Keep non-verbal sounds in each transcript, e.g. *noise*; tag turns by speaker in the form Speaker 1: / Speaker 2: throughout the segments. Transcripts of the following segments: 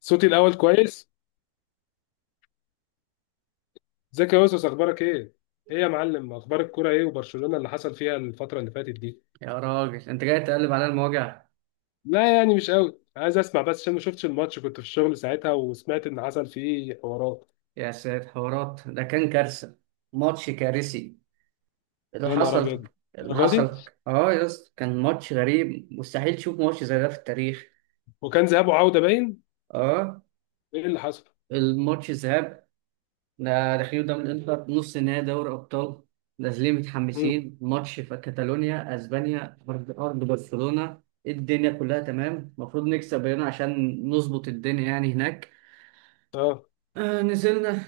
Speaker 1: صوتي الاول كويس. ازيك يا يوسف، اخبارك ايه؟ ايه يا معلم، اخبار الكوره ايه وبرشلونه اللي حصل فيها الفتره اللي فاتت دي؟
Speaker 2: يا راجل انت جاي تقلب على المواجع.
Speaker 1: لا يعني مش قوي عايز اسمع، بس عشان ما شفتش الماتش كنت في الشغل ساعتها وسمعت ان حصل فيه حوارات.
Speaker 2: يا سيد حوارات ده كان كارثة. ماتش كارثي اللي
Speaker 1: يا نهار
Speaker 2: حصل
Speaker 1: ابيض!
Speaker 2: اللي
Speaker 1: الدرجه
Speaker 2: حصل.
Speaker 1: دي؟
Speaker 2: اه، يا اسطى، كان ماتش غريب، مستحيل تشوف ماتش زي ده في التاريخ.
Speaker 1: وكان ذهاب وعوده باين.
Speaker 2: اه،
Speaker 1: ايه اللي حصل؟
Speaker 2: الماتش الذهاب ده، داخلين قدام الانتر نص نهائي دوري ابطال. نازلين
Speaker 1: امم.
Speaker 2: متحمسين، ماتش في كاتالونيا اسبانيا، ارض ارض برشلونة، الدنيا كلها تمام، المفروض نكسب هنا عشان نظبط الدنيا يعني هناك.
Speaker 1: اه.
Speaker 2: آه، نزلنا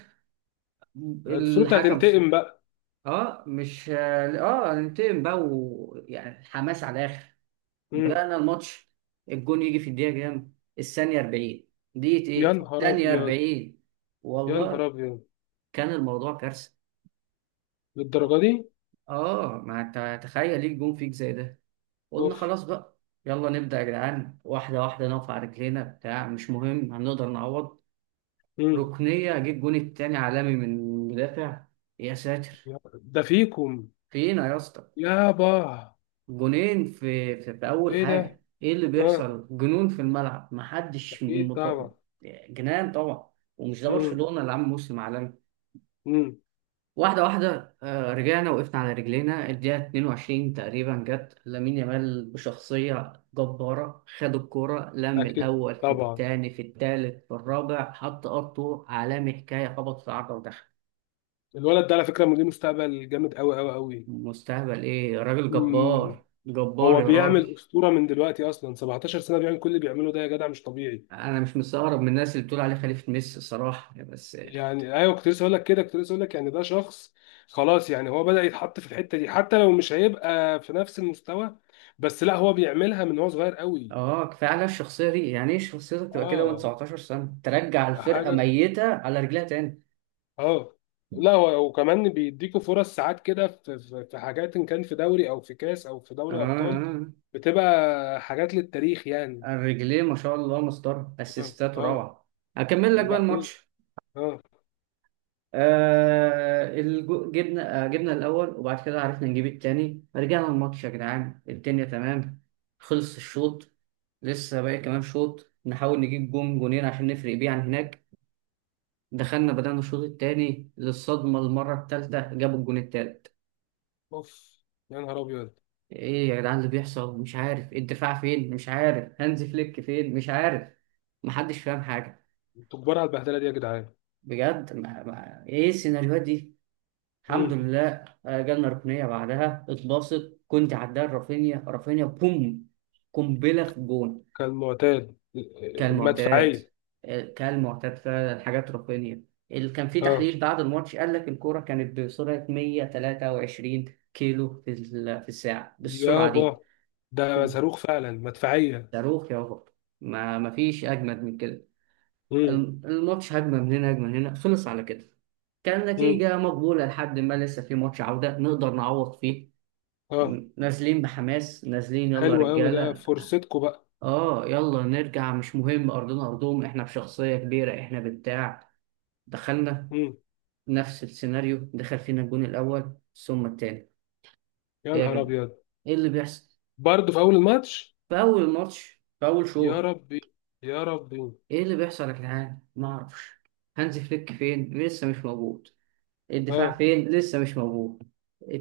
Speaker 1: المفروض
Speaker 2: الحكم.
Speaker 1: هتنتقم بقى؟
Speaker 2: اه مش اه هننتقم بقى، ويعني الحماس على الاخر.
Speaker 1: امم.
Speaker 2: بدأنا الماتش، الجون يجي في الدقيقة كام؟ الثانية 40. دقيقة
Speaker 1: يا
Speaker 2: ايه؟
Speaker 1: نهار
Speaker 2: الثانية
Speaker 1: ابيض!
Speaker 2: 40.
Speaker 1: يا نهار
Speaker 2: والله
Speaker 1: ابيض!
Speaker 2: كان الموضوع كارثة.
Speaker 1: للدرجه دي؟
Speaker 2: اه، ما انت تخيل ليك جون فيك زي ده. قلنا
Speaker 1: اوف!
Speaker 2: خلاص بقى، يلا نبدأ يا جدعان، واحدة واحدة نقف على رجلينا، بتاع مش مهم هنقدر نعوض.
Speaker 1: امم.
Speaker 2: ركنية، اجيب جون التاني عالمي من مدافع. يا ساتر،
Speaker 1: ده فيكم؟
Speaker 2: فينا يا اسطى.
Speaker 1: يابا!
Speaker 2: جونين في اول
Speaker 1: ايه ده؟
Speaker 2: حاجه، ايه اللي
Speaker 1: اه.
Speaker 2: بيحصل؟ جنون في الملعب، محدش
Speaker 1: اكيد طبعا.
Speaker 2: جنان طبعا، ومش ده برشلونه اللي عامل موسم عالمي.
Speaker 1: امم.
Speaker 2: واحده واحده، رجعنا وقفنا على رجلينا، الدقيقه 22 تقريبا جت لامين يامال بشخصيه جباره، خد الكوره لم
Speaker 1: اكيد
Speaker 2: الاول في
Speaker 1: طبعا.
Speaker 2: الثاني في الثالث في الرابع، حط قطه عالمي حكايه، خبط في عرضه ودخل.
Speaker 1: الولد ده على فكره ليه مستقبل جامد قوي قوي قوي.
Speaker 2: مستهبل ايه راجل،
Speaker 1: مم.
Speaker 2: جبار جبار
Speaker 1: هو
Speaker 2: يا راجل.
Speaker 1: بيعمل اسطوره من دلوقتي، اصلا 17 سنه بيعمل كل اللي بيعمله ده، يا جدع مش طبيعي.
Speaker 2: انا مش مستغرب من الناس اللي بتقول عليه خليفة ميسي الصراحة، بس.
Speaker 1: يعني ايوه، كنت لسه اقول لك كده كنت لسه اقول لك يعني ده شخص. خلاص، يعني هو بدأ يتحط في الحته دي، حتى لو مش هيبقى في نفس المستوى. بس لا، هو بيعملها من هو صغير قوي.
Speaker 2: اه، كفاية على الشخصية دي، يعني ايه شخصيتك تبقى كده وانت
Speaker 1: اه.
Speaker 2: 19 سنة، ترجع الفرقة
Speaker 1: حاجه.
Speaker 2: ميتة على رجليها تاني.
Speaker 1: اه. لا، وكمان بيديكوا فرص ساعات كده، في حاجات، ان كان في دوري او في كاس او في دوري ابطال،
Speaker 2: اه،
Speaker 1: بتبقى حاجات للتاريخ يعني.
Speaker 2: اه، الرجلين ما شاء الله مسطرة،
Speaker 1: اه،
Speaker 2: اسيستات
Speaker 1: اه.
Speaker 2: روعة. هكمل لك بقى
Speaker 1: وبعدين.
Speaker 2: الماتش.
Speaker 1: اه.
Speaker 2: آه، الجو... جبنا آه جبنا الاول، وبعد كده عرفنا نجيب التاني، رجعنا الماتش يا جدعان الدنيا تمام. خلص الشوط، لسه باقي كمان شوط، نحاول نجيب جون جونين عشان نفرق بيه عن هناك. دخلنا بدأنا الشوط التاني، للصدمة المرة التالتة جابوا الجون التالت.
Speaker 1: اوف! يا نهار ابيض!
Speaker 2: ايه يا جدعان اللي بيحصل؟ مش عارف الدفاع فين، مش عارف هانز فليك فين، مش عارف، محدش فاهم حاجة.
Speaker 1: انتوا كبار على البهدله دي يا جدعان.
Speaker 2: بجد ما ايه السيناريوهات دي. الحمد
Speaker 1: مم.
Speaker 2: لله، جالنا ركنية بعدها اتباصت، كنت عداها رافينيا رافينيا بوم، قنبلة في الجون.
Speaker 1: كان معتاد.
Speaker 2: كالمعتاد
Speaker 1: مدفعيه.
Speaker 2: كالمعتاد، فعلا حاجات رقمية. اللي كان في
Speaker 1: اه
Speaker 2: تحليل بعد الماتش قال لك الكورة كانت بسرعة 123 كيلو في الساعة، بالسرعة دي
Speaker 1: يابا، ده
Speaker 2: كم-
Speaker 1: صاروخ فعلا، مدفعيه.
Speaker 2: صاروخ يا بابا. ما فيش أجمد من كده.
Speaker 1: مم.
Speaker 2: الماتش هجمة من هنا هجمة من هنا خلص على كده. كان
Speaker 1: مم.
Speaker 2: نتيجة مقبولة، لحد ما لسه في ماتش عودة نقدر نعوض فيه.
Speaker 1: اه.
Speaker 2: نازلين بحماس، نازلين يلا يا
Speaker 1: حلو قوي، ده
Speaker 2: رجالة.
Speaker 1: فرصتكم بقى.
Speaker 2: اه، يلا نرجع مش مهم، ارضنا ارضهم احنا بشخصية كبيرة احنا بتاع. دخلنا
Speaker 1: مم.
Speaker 2: نفس السيناريو، دخل فينا الجون الأول ثم التاني.
Speaker 1: يا
Speaker 2: إيه يا
Speaker 1: نهار
Speaker 2: جدعان،
Speaker 1: ابيض!
Speaker 2: إيه اللي بيحصل،
Speaker 1: برضه في اول الماتش؟
Speaker 2: في أول ماتش في أول
Speaker 1: يا
Speaker 2: شوط.
Speaker 1: ربي! يا ربي!
Speaker 2: إيه اللي بيحصل يا جدعان؟ ما أعرفش. هانز فليك فين لسه مش موجود، الدفاع
Speaker 1: اه.
Speaker 2: فين لسه مش موجود،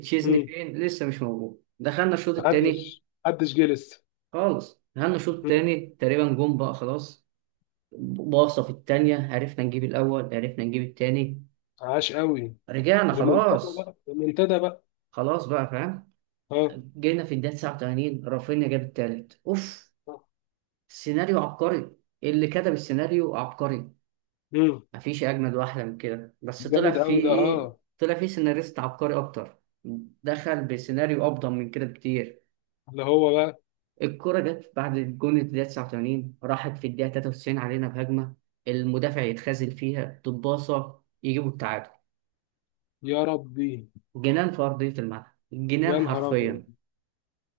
Speaker 2: تشيزني
Speaker 1: امم.
Speaker 2: فين لسه مش موجود. دخلنا الشوط
Speaker 1: محدش
Speaker 2: التاني
Speaker 1: محدش جه لسه.
Speaker 2: خالص، دخلنا الشوط
Speaker 1: مم.
Speaker 2: التاني تقريبا جون بقى خلاص، باصة في التانية عرفنا نجيب الأول عرفنا نجيب التاني،
Speaker 1: عاش قوي.
Speaker 2: رجعنا
Speaker 1: ريمونتادا
Speaker 2: خلاص.
Speaker 1: بقى، ريمونتادا بقى.
Speaker 2: خلاص بقى فاهم.
Speaker 1: اه.
Speaker 2: جينا في الدقيقة 89 رافينيا جاب التالت، اوف، سيناريو عبقري. إيه اللي كتب السيناريو عبقري،
Speaker 1: امم.
Speaker 2: مفيش اجمد واحلى من كده، بس طلع
Speaker 1: جامد
Speaker 2: فيه
Speaker 1: قوي ده، اه.
Speaker 2: ايه، طلع فيه سيناريست عبقري اكتر، دخل بسيناريو افضل من كده بكتير.
Speaker 1: اللي هو بقى.
Speaker 2: الكرة جت بعد الجون في الدقيقة 89 راحت في الدقيقة 93 علينا بهجمة، المدافع يتخاذل فيها تتباصى يجيبوا التعادل.
Speaker 1: يا ربي!
Speaker 2: جنان في أرضية الملعب،
Speaker 1: يا
Speaker 2: جنان
Speaker 1: نهار ابيض!
Speaker 2: حرفيا.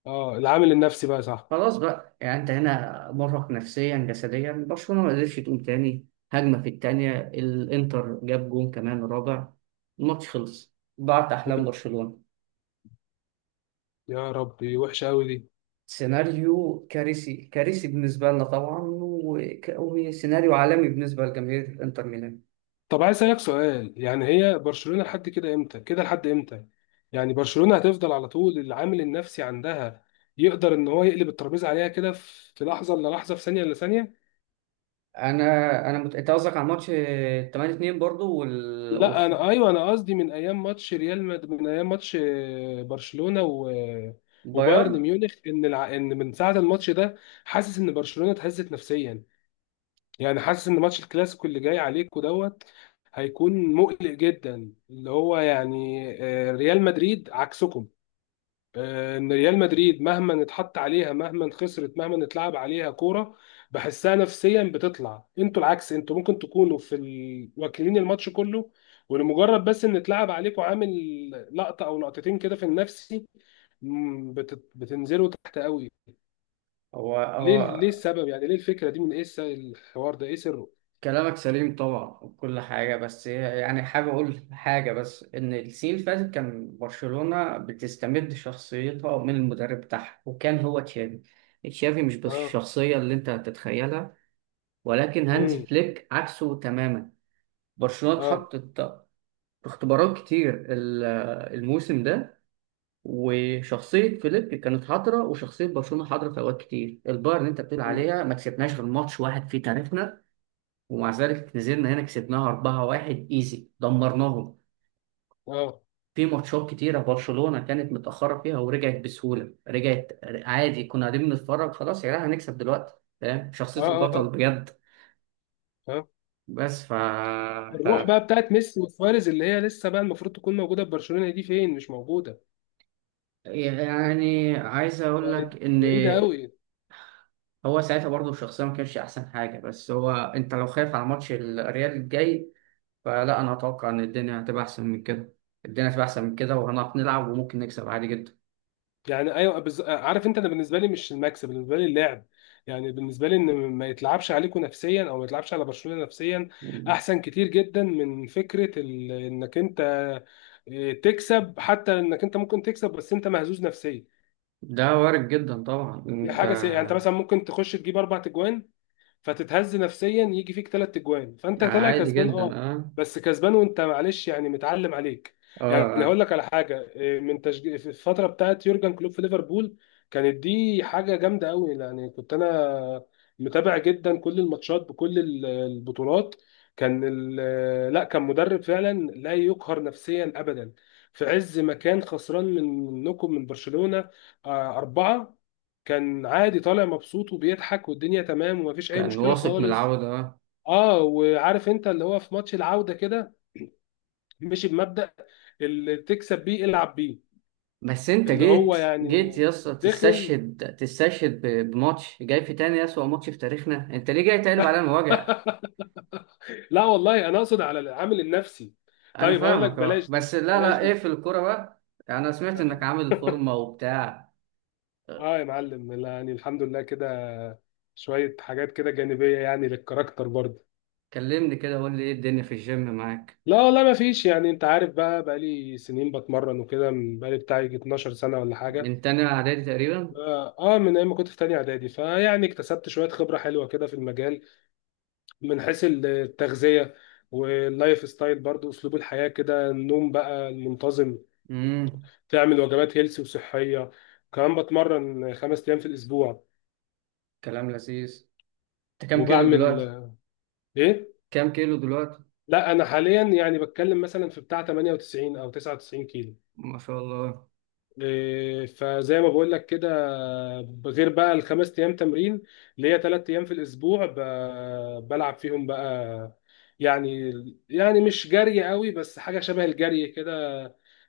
Speaker 1: اه، العامل النفسي بقى، صح.
Speaker 2: خلاص بقى، يعني انت هنا مرهق نفسيا جسديا، برشلونة ما قدرتش تقوم تاني. هجمة في التانية الانتر جاب جون كمان رابع، الماتش خلص، ضاعت
Speaker 1: مم.
Speaker 2: احلام برشلونة.
Speaker 1: يا ربي، وحشه قوي دي.
Speaker 2: سيناريو كارثي كارثي بالنسبة لنا طبعا، وسيناريو عالمي بالنسبة لجماهير الانتر ميلان.
Speaker 1: طب عايز اسالك سؤال، يعني هي برشلونه لحد كده امتى؟ كده لحد امتى؟ يعني برشلونه هتفضل على طول العامل النفسي عندها؟ يقدر ان هو يقلب الترابيزه عليها كده في لحظه الا لحظه، في ثانيه الا ثانيه؟
Speaker 2: انا انت قصدك على ماتش 8-2 برضو
Speaker 1: لا، انا ايوه، انا قصدي من ايام ماتش، برشلونه و... وبايرن
Speaker 2: والبايرن.
Speaker 1: ميونخ، ان من ساعه الماتش ده حاسس ان برشلونه اتهزت نفسيا. يعني حاسس ان ماتش الكلاسيكو اللي جاي عليكوا دوت هيكون مقلق جدا، اللي هو يعني ريال مدريد عكسكم. ان ريال مدريد مهما اتحط عليها، مهما خسرت، مهما اتلعب عليها كوره، بحسها نفسيا بتطلع. انتوا العكس، انتوا ممكن تكونوا واكلين الماتش كله، ولمجرد بس ان اتلعب عليكم عامل لقطه او لقطتين كده في النفسي، بتنزلوا تحت قوي.
Speaker 2: هو
Speaker 1: ليه
Speaker 2: هو.
Speaker 1: ليه السبب؟ يعني ليه الفكره دي؟ من ايه الحوار ده؟ ايه سره؟
Speaker 2: كلامك سليم طبعا وكل حاجة، بس يعني حابب أقول حاجة، بس إن السنين اللي فاتت كان برشلونة بتستمد شخصيتها من المدرب بتاعها، وكان هو تشافي. تشافي مش بس
Speaker 1: اه.
Speaker 2: الشخصية اللي أنت هتتخيلها، ولكن هانز
Speaker 1: امم.
Speaker 2: فليك عكسه تماما. برشلونة
Speaker 1: اه.
Speaker 2: اتحطت في اختبارات كتير الموسم ده. وشخصية فليك كانت حاضرة، وشخصية برشلونة حاضرة في أوقات كتير، البايرن اللي أنت بتقول
Speaker 1: مم.
Speaker 2: عليها ما كسبناش غير ماتش واحد في تاريخنا. ومع ذلك نزلنا هنا كسبناها 4-1 ايزي، دمرناهم.
Speaker 1: اه،
Speaker 2: في ماتشات كتيرة برشلونة كانت متأخرة فيها ورجعت بسهولة، رجعت عادي كنا قاعدين بنتفرج، خلاص يا جدعان هنكسب دلوقتي. فاهم
Speaker 1: اه،
Speaker 2: شخصية
Speaker 1: اه.
Speaker 2: البطل
Speaker 1: اه.
Speaker 2: بجد.
Speaker 1: آه.
Speaker 2: بس ف...
Speaker 1: الروح
Speaker 2: ف...
Speaker 1: بقى بتاعت ميسي وسواريز، اللي هي لسه بقى المفروض تكون موجوده في برشلونه، دي فين؟ مش موجوده.
Speaker 2: يعني عايز أقول
Speaker 1: بقت
Speaker 2: لك إن
Speaker 1: بعيدة قوي.
Speaker 2: هو ساعتها برضه الشخصية ما كانش أحسن حاجة، بس هو أنت لو خايف على ماتش الريال الجاي، فلا أنا أتوقع إن الدنيا هتبقى أحسن من كده. الدنيا هتبقى أحسن من كده، وهنعرف نلعب وممكن نكسب عادي
Speaker 1: يعني ايوه، عارف انت، انا بالنسبه لي مش المكسب، بالنسبه لي اللعب. يعني بالنسبه لي ان ما يتلعبش عليكم نفسيا، او ما يتلعبش على برشلونه نفسيا،
Speaker 2: جدا.
Speaker 1: احسن كتير جدا من فكره انك انت تكسب. حتى انك انت ممكن تكسب، بس انت مهزوز نفسيا،
Speaker 2: ده وارد جدا طبعا
Speaker 1: دي
Speaker 2: انت.
Speaker 1: حاجه سيئه. يعني انت مثلا ممكن تخش تجيب اربع تجوان، فتتهز نفسيا يجي فيك ثلاث اجوان، فانت طالع
Speaker 2: عادي
Speaker 1: كسبان،
Speaker 2: جدا،
Speaker 1: اه،
Speaker 2: اه،
Speaker 1: بس كسبان وانت معلش، يعني متعلم عليك.
Speaker 2: اه،
Speaker 1: يعني هقول
Speaker 2: آه.
Speaker 1: لك على حاجه من في الفتره بتاعت يورجن كلوب في ليفربول، كانت دي حاجه جامده قوي. يعني كنت انا متابع جدا كل الماتشات بكل البطولات. كان مدرب فعلا لا يقهر نفسيا ابدا. في عز ما كان خسران منكم، من برشلونه أربعة، كان عادي طالع مبسوط وبيضحك والدنيا تمام ومفيش اي
Speaker 2: كان
Speaker 1: مشكله
Speaker 2: واثق من
Speaker 1: خالص.
Speaker 2: العودة، اه.
Speaker 1: اه، وعارف انت، اللي هو في ماتش العوده كده مشي بمبدأ اللي تكسب بيه، العب بيه.
Speaker 2: بس انت
Speaker 1: اللي هو
Speaker 2: جيت
Speaker 1: يعني
Speaker 2: يا اسطى،
Speaker 1: دخل.
Speaker 2: تستشهد بماتش جاي في تاني اسوأ ماتش في تاريخنا، انت ليه جاي تقلب علينا
Speaker 1: *laughs*
Speaker 2: وجع؟
Speaker 1: لا والله، انا اقصد على العامل النفسي.
Speaker 2: انا
Speaker 1: طيب هقول لك،
Speaker 2: فاهمك اه،
Speaker 1: بلاش دي
Speaker 2: بس لا
Speaker 1: بلاش
Speaker 2: لا ايه
Speaker 1: دي.
Speaker 2: في الكورة بقى؟ انا سمعت انك عامل
Speaker 1: *laughs*
Speaker 2: فورمة وبتاع.
Speaker 1: اه يا معلم، لا، يعني الحمد لله كده، شويه حاجات كده جانبيه، يعني للكاركتر برضه.
Speaker 2: كلمني كده قول لي ايه الدنيا في الجيم معاك.
Speaker 1: لا والله ما فيش، يعني انت عارف، بقى لي سنين بتمرن وكده، بقى لي بتاعي 12 سنه ولا حاجه.
Speaker 2: من تاني اعدادي تقريبا.
Speaker 1: من ايام ما كنت في تانية اعدادي، فيعني اكتسبت شوية خبرة حلوة كده في المجال، من حيث التغذية، واللايف ستايل برضو، اسلوب الحياة كده، النوم بقى المنتظم،
Speaker 2: امم،
Speaker 1: تعمل وجبات هيلسي وصحية، كمان بتمرن خمس ايام في الاسبوع.
Speaker 2: كلام لذيذ. انت كام كيلو
Speaker 1: وبعمل
Speaker 2: دلوقتي؟
Speaker 1: ايه،
Speaker 2: كام كيلو دلوقتي؟
Speaker 1: لا انا حاليا يعني بتكلم مثلا في بتاع 98 او 99 كيلو.
Speaker 2: ما شاء الله.
Speaker 1: فزي ما بقول لك كده، غير بقى الخمس ايام تمرين اللي هي ثلاث ايام في الاسبوع بلعب فيهم بقى، يعني، يعني مش جري قوي، بس حاجه شبه الجري كده،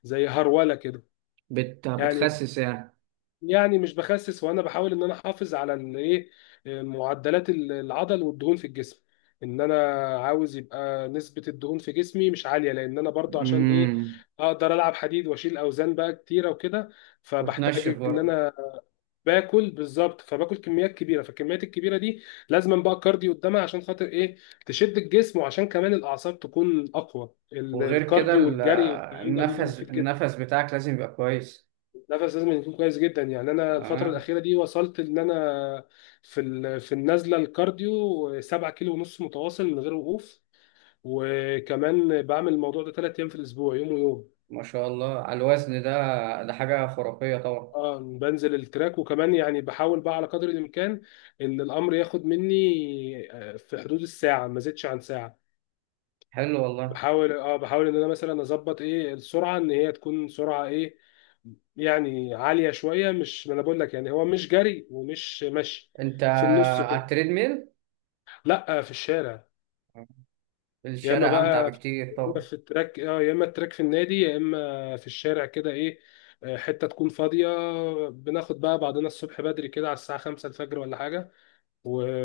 Speaker 1: زي هروله كده. يعني،
Speaker 2: بتخسس يعني؟
Speaker 1: يعني مش بخسس، وانا بحاول ان انا احافظ على الايه، معدلات العضل والدهون في الجسم. ان انا عاوز يبقى نسبة الدهون في جسمي مش عالية، لان انا برضو عشان ايه؟
Speaker 2: امم،
Speaker 1: اقدر العب حديد واشيل اوزان بقى كتيرة وكده،
Speaker 2: وتنشف
Speaker 1: فبحتاج ان
Speaker 2: برضه؟
Speaker 1: انا باكل بالظبط، فباكل كميات كبيرة، فالكميات الكبيرة دي لازم بقى الكارديو قدامها عشان خاطر ايه، تشد الجسم، وعشان كمان الاعصاب تكون اقوى.
Speaker 2: وغير كده
Speaker 1: الكارديو والجري والكلام ده بيبقى
Speaker 2: النفس
Speaker 1: مفيد جدا.
Speaker 2: النفس بتاعك لازم يبقى كويس.
Speaker 1: نفس لازم يكون كويس جدا. يعني انا الفتره
Speaker 2: اه،
Speaker 1: الاخيره دي وصلت ان انا في النزله الكارديو 7 كيلو ونص متواصل من غير وقوف، وكمان بعمل الموضوع ده ثلاث ايام في الاسبوع، يوم ويوم.
Speaker 2: ما شاء الله على الوزن ده، ده حاجة خرافية طبعا.
Speaker 1: اه، بنزل التراك، وكمان يعني بحاول بقى على قدر الامكان ان الامر ياخد مني في حدود الساعه، ما زيدش عن ساعه.
Speaker 2: حلو والله.
Speaker 1: بحاول ان انا مثلا اظبط ايه السرعه، ان هي تكون سرعه ايه، يعني عاليه شويه، مش، ما انا بقول لك يعني هو مش جري ومش مشي،
Speaker 2: انت
Speaker 1: في النص
Speaker 2: على
Speaker 1: كده.
Speaker 2: التريد ميل؟
Speaker 1: لا، في الشارع. يا اما
Speaker 2: الشارع
Speaker 1: بقى،
Speaker 2: امتع بكتير
Speaker 1: يا اما
Speaker 2: طبعا.
Speaker 1: في التراك، يا اما التراك في النادي، يا اما في الشارع كده ايه، حته تكون فاضيه. بناخد بقى بعضنا الصبح بدري كده على الساعه 5 الفجر ولا حاجه،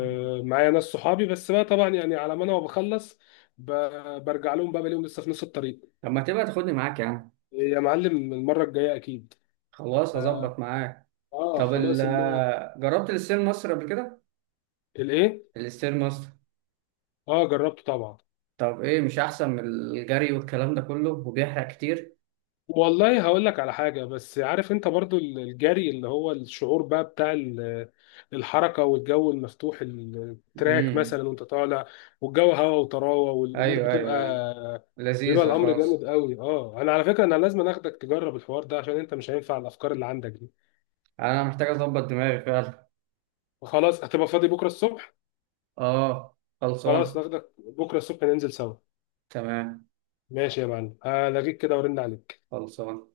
Speaker 2: مم.
Speaker 1: ناس صحابي بس بقى طبعا، يعني على ما انا بخلص، ب- برجع لهم بقى بلاقيهم لسه في نص الطريق.
Speaker 2: طب ما تبقى تاخدني معاك يا عم.
Speaker 1: يا معلم المره الجايه اكيد.
Speaker 2: خلاص
Speaker 1: اه
Speaker 2: هظبط معاك. طب
Speaker 1: خلاص المره.
Speaker 2: جربت الستير ماستر قبل كده؟
Speaker 1: الايه؟
Speaker 2: الستير ماستر،
Speaker 1: اه جربته طبعا.
Speaker 2: طب ايه مش احسن من الجري والكلام ده كله وبيحرق كتير؟
Speaker 1: والله هقول لك على حاجة، بس عارف انت برضو الجري اللي هو الشعور بقى بتاع الحركة والجو المفتوح، التراك
Speaker 2: امم،
Speaker 1: مثلا وانت طالع، والجو هوا وطراوة، والامور
Speaker 2: ايوه
Speaker 1: بتبقى،
Speaker 2: ايوه ايوه،
Speaker 1: بيبقى
Speaker 2: لذيذة
Speaker 1: الامر جامد
Speaker 2: خلاص.
Speaker 1: قوي. اه انا على فكرة انا لازم اخدك تجرب الحوار ده، عشان انت مش هينفع الافكار اللي عندك دي.
Speaker 2: انا محتاج اظبط دماغي فعلا.
Speaker 1: خلاص، هتبقى فاضي بكرة الصبح؟
Speaker 2: اه،
Speaker 1: خلاص
Speaker 2: خلصان.
Speaker 1: ناخدك بكرة الصبح، ننزل سوا.
Speaker 2: تمام،
Speaker 1: ماشي يا معلم، هلاقيك كده، ورن عليك.
Speaker 2: خلصان.